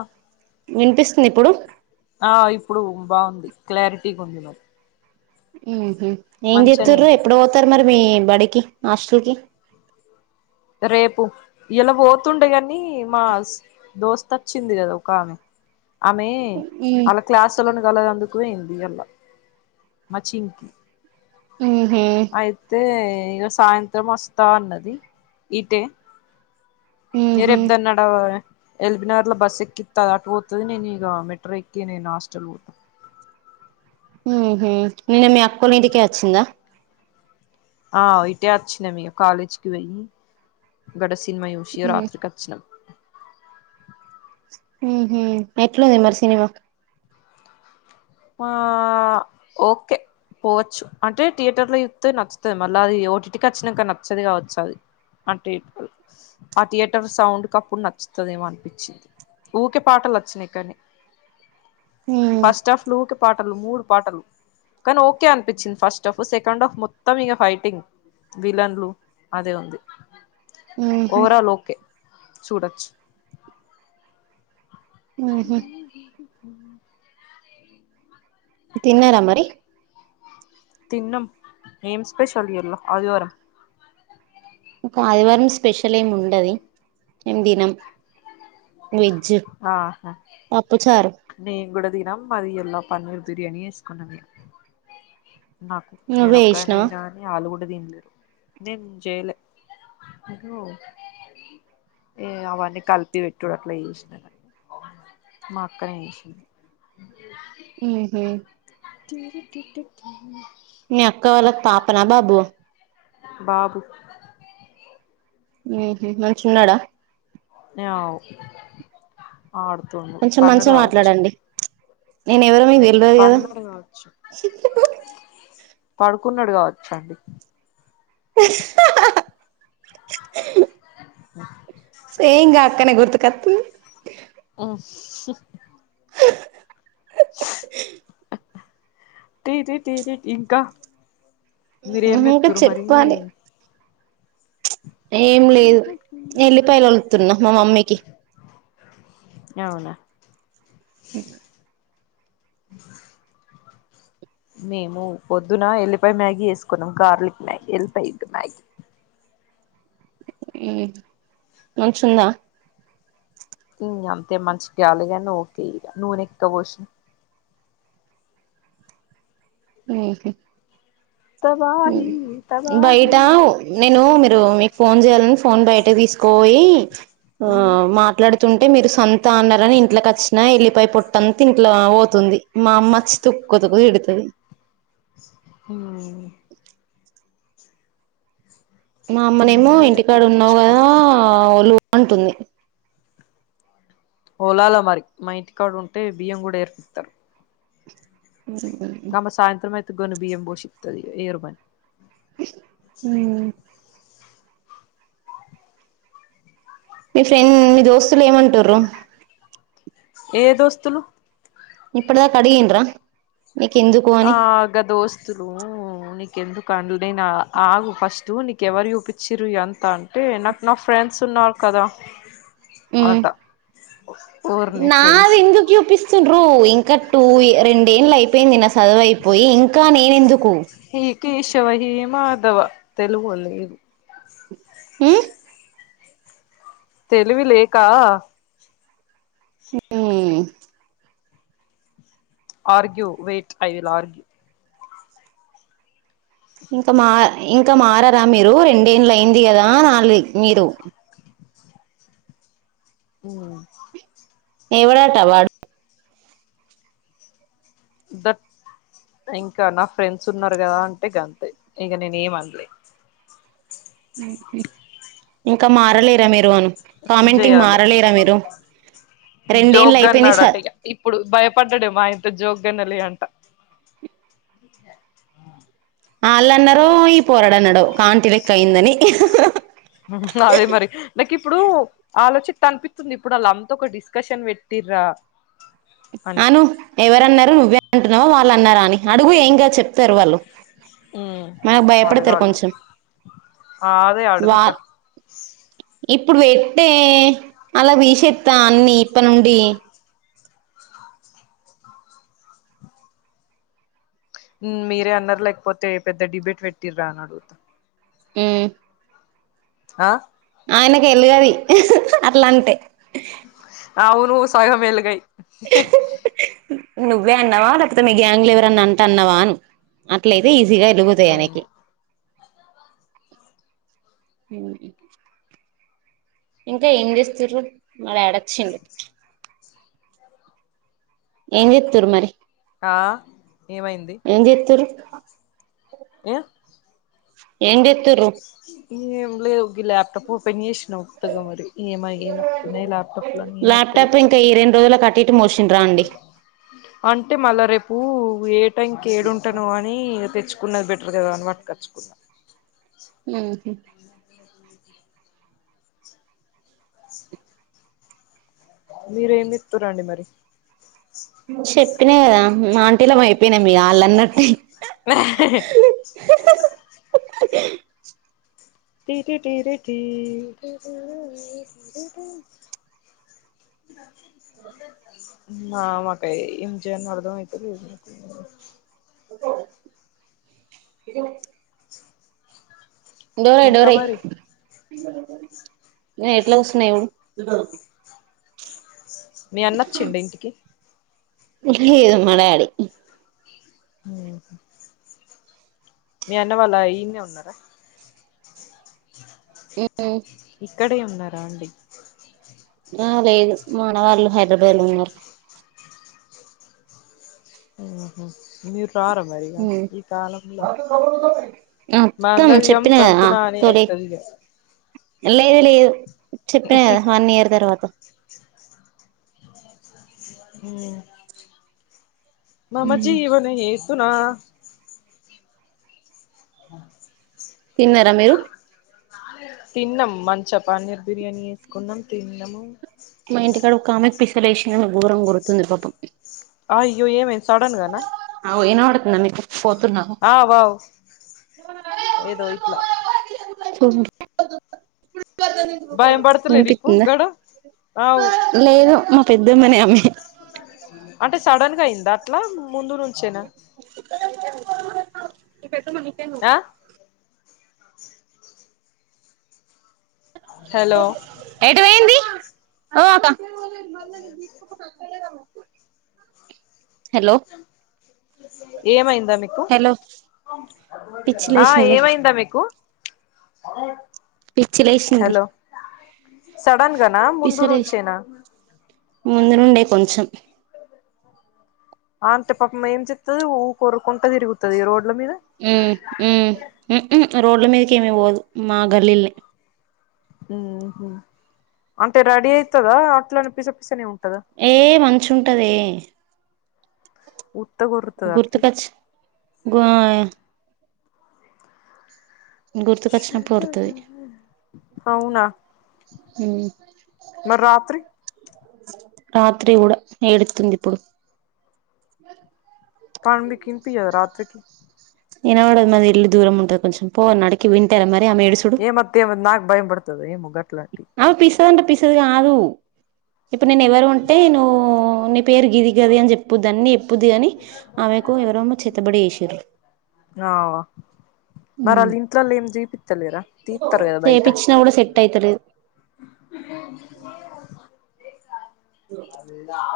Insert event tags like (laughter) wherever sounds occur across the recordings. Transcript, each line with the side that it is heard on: left: ఆ
right: వినిపిస్తుంది ఇప్పుడు
left: ఆ ఇప్పుడు బాగుంది క్లారిటీగుంది
right: ఉహు ఏం
left: మంచిగానే
right: చెత్తురు
left: వినిపి
right: ఎప్పుడు పోతారు మరి మీ బడికి హాస్టల్ కి
left: రేపు ఇయాలా పోతుండేగాని మా దోస్త వచ్చింది కదా ఒక ఆమె ఆమె అలా క్లాసులను కలగ పోయింది ఇయల్లా మచింగ్కి
right: ఉహు
left: అయితే ఇగ సాయంత్రం వస్ తా అన్నది ఇటె మీరు
right: ఉహు
left: ఎప్ద్దన్నా ఆ ఎల్బినగర్ లో బస్ ఎక్కిత్త అటు పోతది నేను ఇగ మెట్రో ఎక్కి నేను హాస్టల్ పో
right: ఉహు నిన్న మీ అక్కొల్ల ఇంటికే వచ్చిందా
left: ఆ ఇటే వచ్చినం ఇగ కాలేజీకి పొయ్యి గడ సినిమా చూసి రాత్రికి వచ్చినాం
right: ఉహు ఎట్లుంది మరి సినిమా
left: వా ఓకే పోవచ్చు అంటే థియేటర్ లో చూత్తే నచ్చుతది మళ్ళ అది ఓఇంటికి వచ్చినాక నచ్చది కావచ్చు అది అంటే ఆ థియేటర్ సౌండ్ క అప్పుడు నచ్చుతదేమో అన్పిచ్చింది ఊకే పాటలు వచ్చినయ్ కానీ
right: ఉ
left: ఫస్ట్ ఆఫ్ క పాటలు మూడు పాటలు కానీ ఓకే అనిపించింది ఫస్ట్ హఫ్ సెకండ్ ఆఫ్ మొత్తం ఇక ఫైటింగ్ విలన్లు అదే ఉంది
right: ఉహు
left: ఓవరాల్ ఓకే చూడచ్చు
right: ఆహ తిన్నారామరి
left: తిన్నం ఎమ్ స్పెషల్ ఇయాల ఆదివారం
right: ఇంకా ఆదివారం స్పెషల్ ఏమ్ ఉండది మేమ్ దినం వెజ్
left: ఆహా
right: పప్పు చారు
left: నేన్ గూడా తినం మాది ఎల్లో పన్నీర్ బిర్యానీ ఏస్కున్నామ్ ఇగ ఆ నేను
right: నువ్వే
left: ఒక్క
right: చేసినవా
left: తినా ఇగ ఆళ్లు కూడా దిన్లే నేన్ చేయలే ఇగ అవన్నీ కలిపి పెట్టుడు అట్లా చేస్నా మాక్క నే చేసింది
right: (inaudible)
left: త
right: మీ అక్క వాళ్ళక్ పాపనా బాబు ఆ
left: బాబు
right: ఉమ్ హు మంచు ఉన్నాడా
left: అవు ఆడుతుండు పన్నుడు కావచ్చు
right: నేనెవరో మీకు తెల్వద్ గదా
left: పడుకున్నడు గావచ్చన్
right: అ సెమ్ గాక్కనే గుర్తు కొతున్
left: ఓ
right: అ
left: ఇంకా మీరేం
right: ఇంకా
left: మేతురు మరి
right: చెప్పాలి ఏం లేదు ఎల్లిపాయలు వొళుతున్నా మా మమ్మీకి
left: అవునా
right: అ
left: మేము పొద్దున ఎల్లిపాయ్ మ్యాగీ యెస్కున్నాం గార్లిక్ మ్యాగీ ఎల్లిపాయ్ మ్యాగీ
right: హ్మ్ మంచుందా
left: ఇ అంతే మంచిగాలిగన్ ఓకే ఇగ నూనెక్కువ్ పోసి
right: (inaudible)
left: తబాహి తబాహి
right: బయట నేను మీరు మీ ఫోన్ చేయాలని ఫోన్ బయట తీసుకపొయి ఆ
left: ఉమ్
right: మాట్లాడి తుంటే మీరు సొంత అన్నారని ఇంట్లకచ్చిన ఎల్లిపాయ్ పొట్టంత ఇంట్ల పోతుంది మామ్మొచ్చి తుక్కు తుక్కు తిడ్తది
left: హ్మ్
right: మా
left: ఏం
right: అమ్మనేమో
left: కాదు ఇగ
right: ఇంటికాడ ఉన్నావు కదా
left: తిట్టిపిచ్చుకోండి
right: ఒలువు అంటుంది
left: ఓలాల మరి మా ఇంటికాడ ఉంటే బియ్యం కూడా ఏర్పితరు
right: అ (inaudible)
left: గమ్మ సాయంత్రం అయితే గాని బియ్య పోషితది ఏరుమంది
right: అ మీ ఫ్రెండ్ మీ దోస్తులు ఏమంటురు
left: ఏ దోస్తులు
right: ఇప్పుడుదాకడిగిన్లు మీకు ఎందుకు
left: ఆ గా దోస్తులు నీకెందుకు అండలే నా ఆగు ఫస్ట్ నీకు ఎవరు చూపించిరు ఇది అంత అంటే నాకు నా ఫ్రెండ్స్ ఉన్నారు కదా ఆటా ఊర్ని ఫ్రెండ్స్
right: పిస్ డ్రు ఇంకా టూ రెండేళ్ళు అయిపోయింది నా చదువైపోయి ఇంకా నేనెందుకు
left: ఈ కేశవ హీ మాధవ తెలుగోళ్ళు ఇ
right: హ్మ్
left: తెలివి లేక
right: ఉమ్
left: argue wait I will argue
right: ఇంక మా ఇంక మారరా మీరు రెండేన్లు అయింది గదా అని అనాలి మీరు
left: ఉమ్
right: ఎవరట వాడు
left: దట్ ఇంకా నా ఫ్రెండ్స్ ఉన్నరు గదా అంటే గంతే ఇంగ నేను ఏమన్లే
right: ఓకే ఇంకా మారలేరా మీరు అను
left: ఏం
right: కామెంటింగ్
left: చెయాలో
right: మారలేరా మీరు రెండెన్లు
left: జోక్గా
right: ఐపోయినా స
left: అన్నాడట ఇగ ఇప్పుడు భయపడ్డడు మాయంట జోగ్ న్నాలే అంట
right: ఆల్లన్నారు ఈ పోరడన్నాడు కాంటివేక్ట్ అయిందని ఇ హ హ
left: ఉంహు అదే మరి నాకిప్పుడు ఆలోచ్చిత్తే అనిపిత్తుంది ఇప్పుడు అల్లంతా ఒక డిస్కషన్ పెట్టిర్రా అని
right: అను ఎవరన్నారు నువ్వే అంటున్నావ వాల్లన్నరా అని అడుగు ఏం గాదు చెప్తారు వాల్లు
left: ఉమ్
right: మనకు భయపడతారు
left: అడగాలి
right: కొంచెం
left: అదే
right: వా
left: అడుగుతా
right: ఇప్పుడు పెట్టే అల్ల తీసేత్త అన్ని ఇప్పటినుండి
left: మ్ మీరే అన్నార లేకపోతే పెద్ద డిబేట్ పెట్టిరా అని అడుగుత
right: ఉమ్
left: అ
right: ఆయనకు ఎలుగది ఇహ్ హ హ అట్లంటే
left: అవును సగం ఎలగై
right: నువ్వే అన్నావా లేకపోతే మీ గ్యాంగ్ లో ఎవరన్న అంటే అన్నావాను అట్లయితే ఈజీగా
left: ఉమ్
right: ఎలుగుతాయయనకి ఉమ్ ఇంకా ఏం చేస్తుర్రు మాడాడొచ్చిండు ఎంజేత్తుర్రు మరి
left: ఆ ఏమైంది
right: ఏంజెత్తుర్రు
left: ఏ
right: ఎంజేత్తూర్రు
left: ఏమ్లేవు గి ల్యాప్టాప్ ఓపెన్ జేసిన ఉత్తగా మరి ఏమ ఏమో
right: ల్యాప్టాప్ ఇంకా ఈ రెండు రోజులకు అటుఇటు మోష్
left: అయిపోయిందా? అంటే మల్ల రేపు ఏ టైంకి ఏడుంటనో అని తెచ్చుకున్నది బెటర్ గదా అని పట్టుకొచ్చుకున్న
right: మ్ హ్
left: మీరేంది ఇత్తారో అండి మరి
right: చెప్పినా గదా మాంటీలం అయిపోయినామిగ ఆల్లన్నట్టే.
left: నహ్హె హె టి టి టి టి టి డి టి టి టి టి టి మామక్కై ఏంజేయాల్నో అర్థం అయితలేదు
right: (inaudible) డోరెయ్
left: ఇంకా
right: డోరెయ్
left: మరి
right: నేను ఎట్లా కూసున్నా చూడు
left: మీ అన్నోచ్చిండా ఇంటికి
right: లేదు మా డాడి
left: మ్ హ్ మీ అన్న వాల్ల ఈన్నే ఉన్నారా?
right: మ్
left: ఇక్కడే ఉన్నార అండి?
right: ఆ లేదు మా అన్న వాళ్లు హైదరాబాద్ లో ఉన్నారు.
left: ఓహొ మీరు రార మరిగ ఈ కాలంల
right: అత్తం
left: మాంగళ్యం
right: చెప్పిన కదా
left: తంతునానే
right: తొలి
left: అయితది ఇగ (inaudible)
right: లేదు లేదు చెప్పా కదా వన్ ఇయర్ తర్వాత
left: మ్ మమ జీవన ఏతునా ఆ
right: తిన్నార మీరు?
left: తిన్నమ్ మంచిగ పన్నీర్ బిర్యానీ వేసుకున్నాం తిన్నము.
right: మా ఇంటికాడ ఒక ఆమెకి పిచ్చ లేసిందేమో ఘోరంగా ఒరుగుతుంది పాపం.
left: అయ్యో ఏమైంది సడన్ గాన
right: అవు వినబడుతుందా నీకు పోతున్నా
left: ఆ బావు ఏదో ఇట్ల
right: మ్
left: భయం పడతలే నీకు
right: వినిపిత్తుందా?
left: గడ అవ్
right: లేదు మా పెద్దమ్మనే ఆమ
left: అంటే సడన్ గా అయింద అట్ల ముందునుంచేనా?
right: మీ పెద్దమ్మ నీకెందుకు
left: ఆ హలో
right: ఎటు పోయింది ఓ అకా హలో
left: ఏమైందా మీకు
right: హలో పిచ్చి
left: ఆ
right: లేసింది
left: ఏమైందా మీకు? పక్కబెట్
right: పిచ్చి లేసింది
left: హలో సడన్ గాన ముందు నుంచేనా?
right: ముందునుండే కొంచెం.
left: ఆంటీ పాపం ఏం చెత్తది ఊకె ఒరుకుంట తిరుగుతది రోడ్ల మీద
right: మ్ మ్ మ్హ్ రోడ్ల మీదకి ఏమి పోదు మా గల్లీల్నే
left: మ్హ్ అంటే రెడీ అయితదా అట్లనే పిస పిసనే ఉంటదా?
right: ఏ మంచు ఉంటదే.
left: ఉత్తగ ఒర్రు
right: గుర్తుకచ్ గ్వాయే గుర్తుకొచ్చినప్పుడు ఒర్రుతది
left: అవునా. మరి రాత్రి.
right: రాత్రి కూడా ఏడుతుంది ఇప్పుడు.
left: కానీ మీకు ఇన్పియదా రాత్రికి.
right: అయినా కూడ మాది ఇల్లు దూరం ఉంటది కొంచెం, పోవన్నా ఆడికి వింటరా మరి ఆమె ఎడుసు
left: ఏ మత్తయో ఎమో అని నాకు భయం బడుతది ఏమో గట్లాంటియి.
right: ఆమె పిసదంటే పిసది గాదు. ఇప్పుడు నేను ఎవరు అంటే నువ్వు నీ పేరు గిది గది అని చెప్పుద్ది అన్నీ చెప్పుద్ది కాని ఆమెకు ఎవరెమో చేతబడి చేశింర్రు.
left: ఆ మరి ఆళ్ళ ఇంట్లోల్లు ఏం చేపిత్తలేరా తిత్తరు కదా బయట.
right: నకూడా సెట్ అయితలేదు.
left: అదద ఆ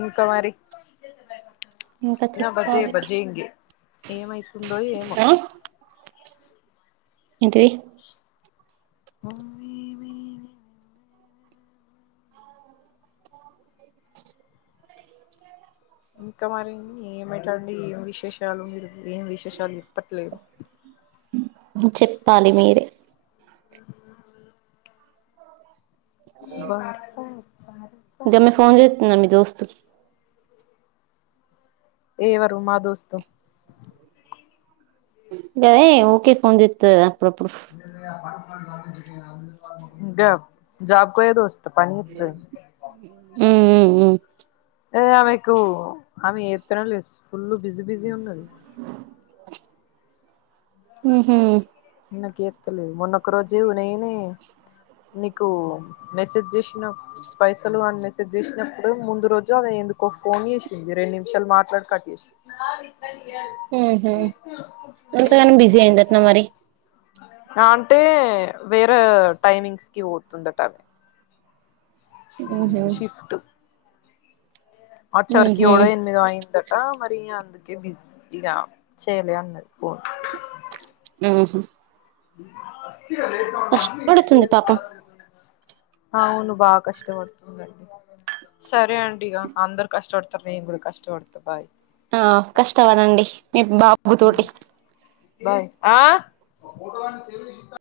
left: ఇంక మరి.
right: ఇంకా
left: ఇగ బజే
right: చెప్పాలి
left: బజే ఇంగే ఏమైతుందో ఏమో.
right: ఆ ఏంటిది?
left: హ్ ఇంకా మరి ఏమయితాంది, ఏం విశేషాలు మీరు ఏం విశేషాలు చెప్పట్లేదు.
right: చెప్పాలి మీరే. గామే ఫోన్ చేస్తుందా మీ దోస్తు.
left: ఎ ఎవరు మా దోస్తు?
right: గదే ఊకే ఫోన్ జేత్తది గదా అప్పుడుప్పుడు.
left: గా జాబ్కు పోయే దోస్త్. త్ పని జేత్తది.
right: మ్మ్ మ్మ్
left: ఏ ఆమెకు ఆమె చేత్తనే లేదు, ఫుల్ బిజీ బిజీ ఉన్నది.
right: ఉహ్
left: నాకు చేత్తలేదు, మొన్న ఒక రోజు నేనే నీకు మెసేజ్ చేశిన పైసలు అని మెసేజ్ చేసినప్పుడో ముందు రోజో ఆమె ఎందుకో ఫోన్ చేశింది, రెండు నిమిషాలు మాట్లాడి కట్చేశింది. వాళ్ళు ఇద్దరు ఇయరు ఇటు ఇటు చూసుకుంటుంటే.
right: ఏం జేత్తున్నవు మరి?
left: అంటే వేరే టైమింగ్స్ కి పోతుందట ఆమె.
right: ఊహూ
left: షిఫ్ట్ అచ్చెవరికి
right: ఊహూ
left: కూడా ఎనిమిది అయింద టా మరి అందుకే బిజీ బిజీగా చేయలే అన్నది ఫోన్.
right: ఉహ్
left: అస్ అద
right: కష్టపడుతుంది పాపం.
left: అవును బాగా కష్టపడుతుందండి. సరే అండి ఇగా అందరు కష్టపడుతుర్రు నేను కూడా కష్టపడుత బాయ్
right: ఆ కష్టపడండి మీ బా
left: ఆ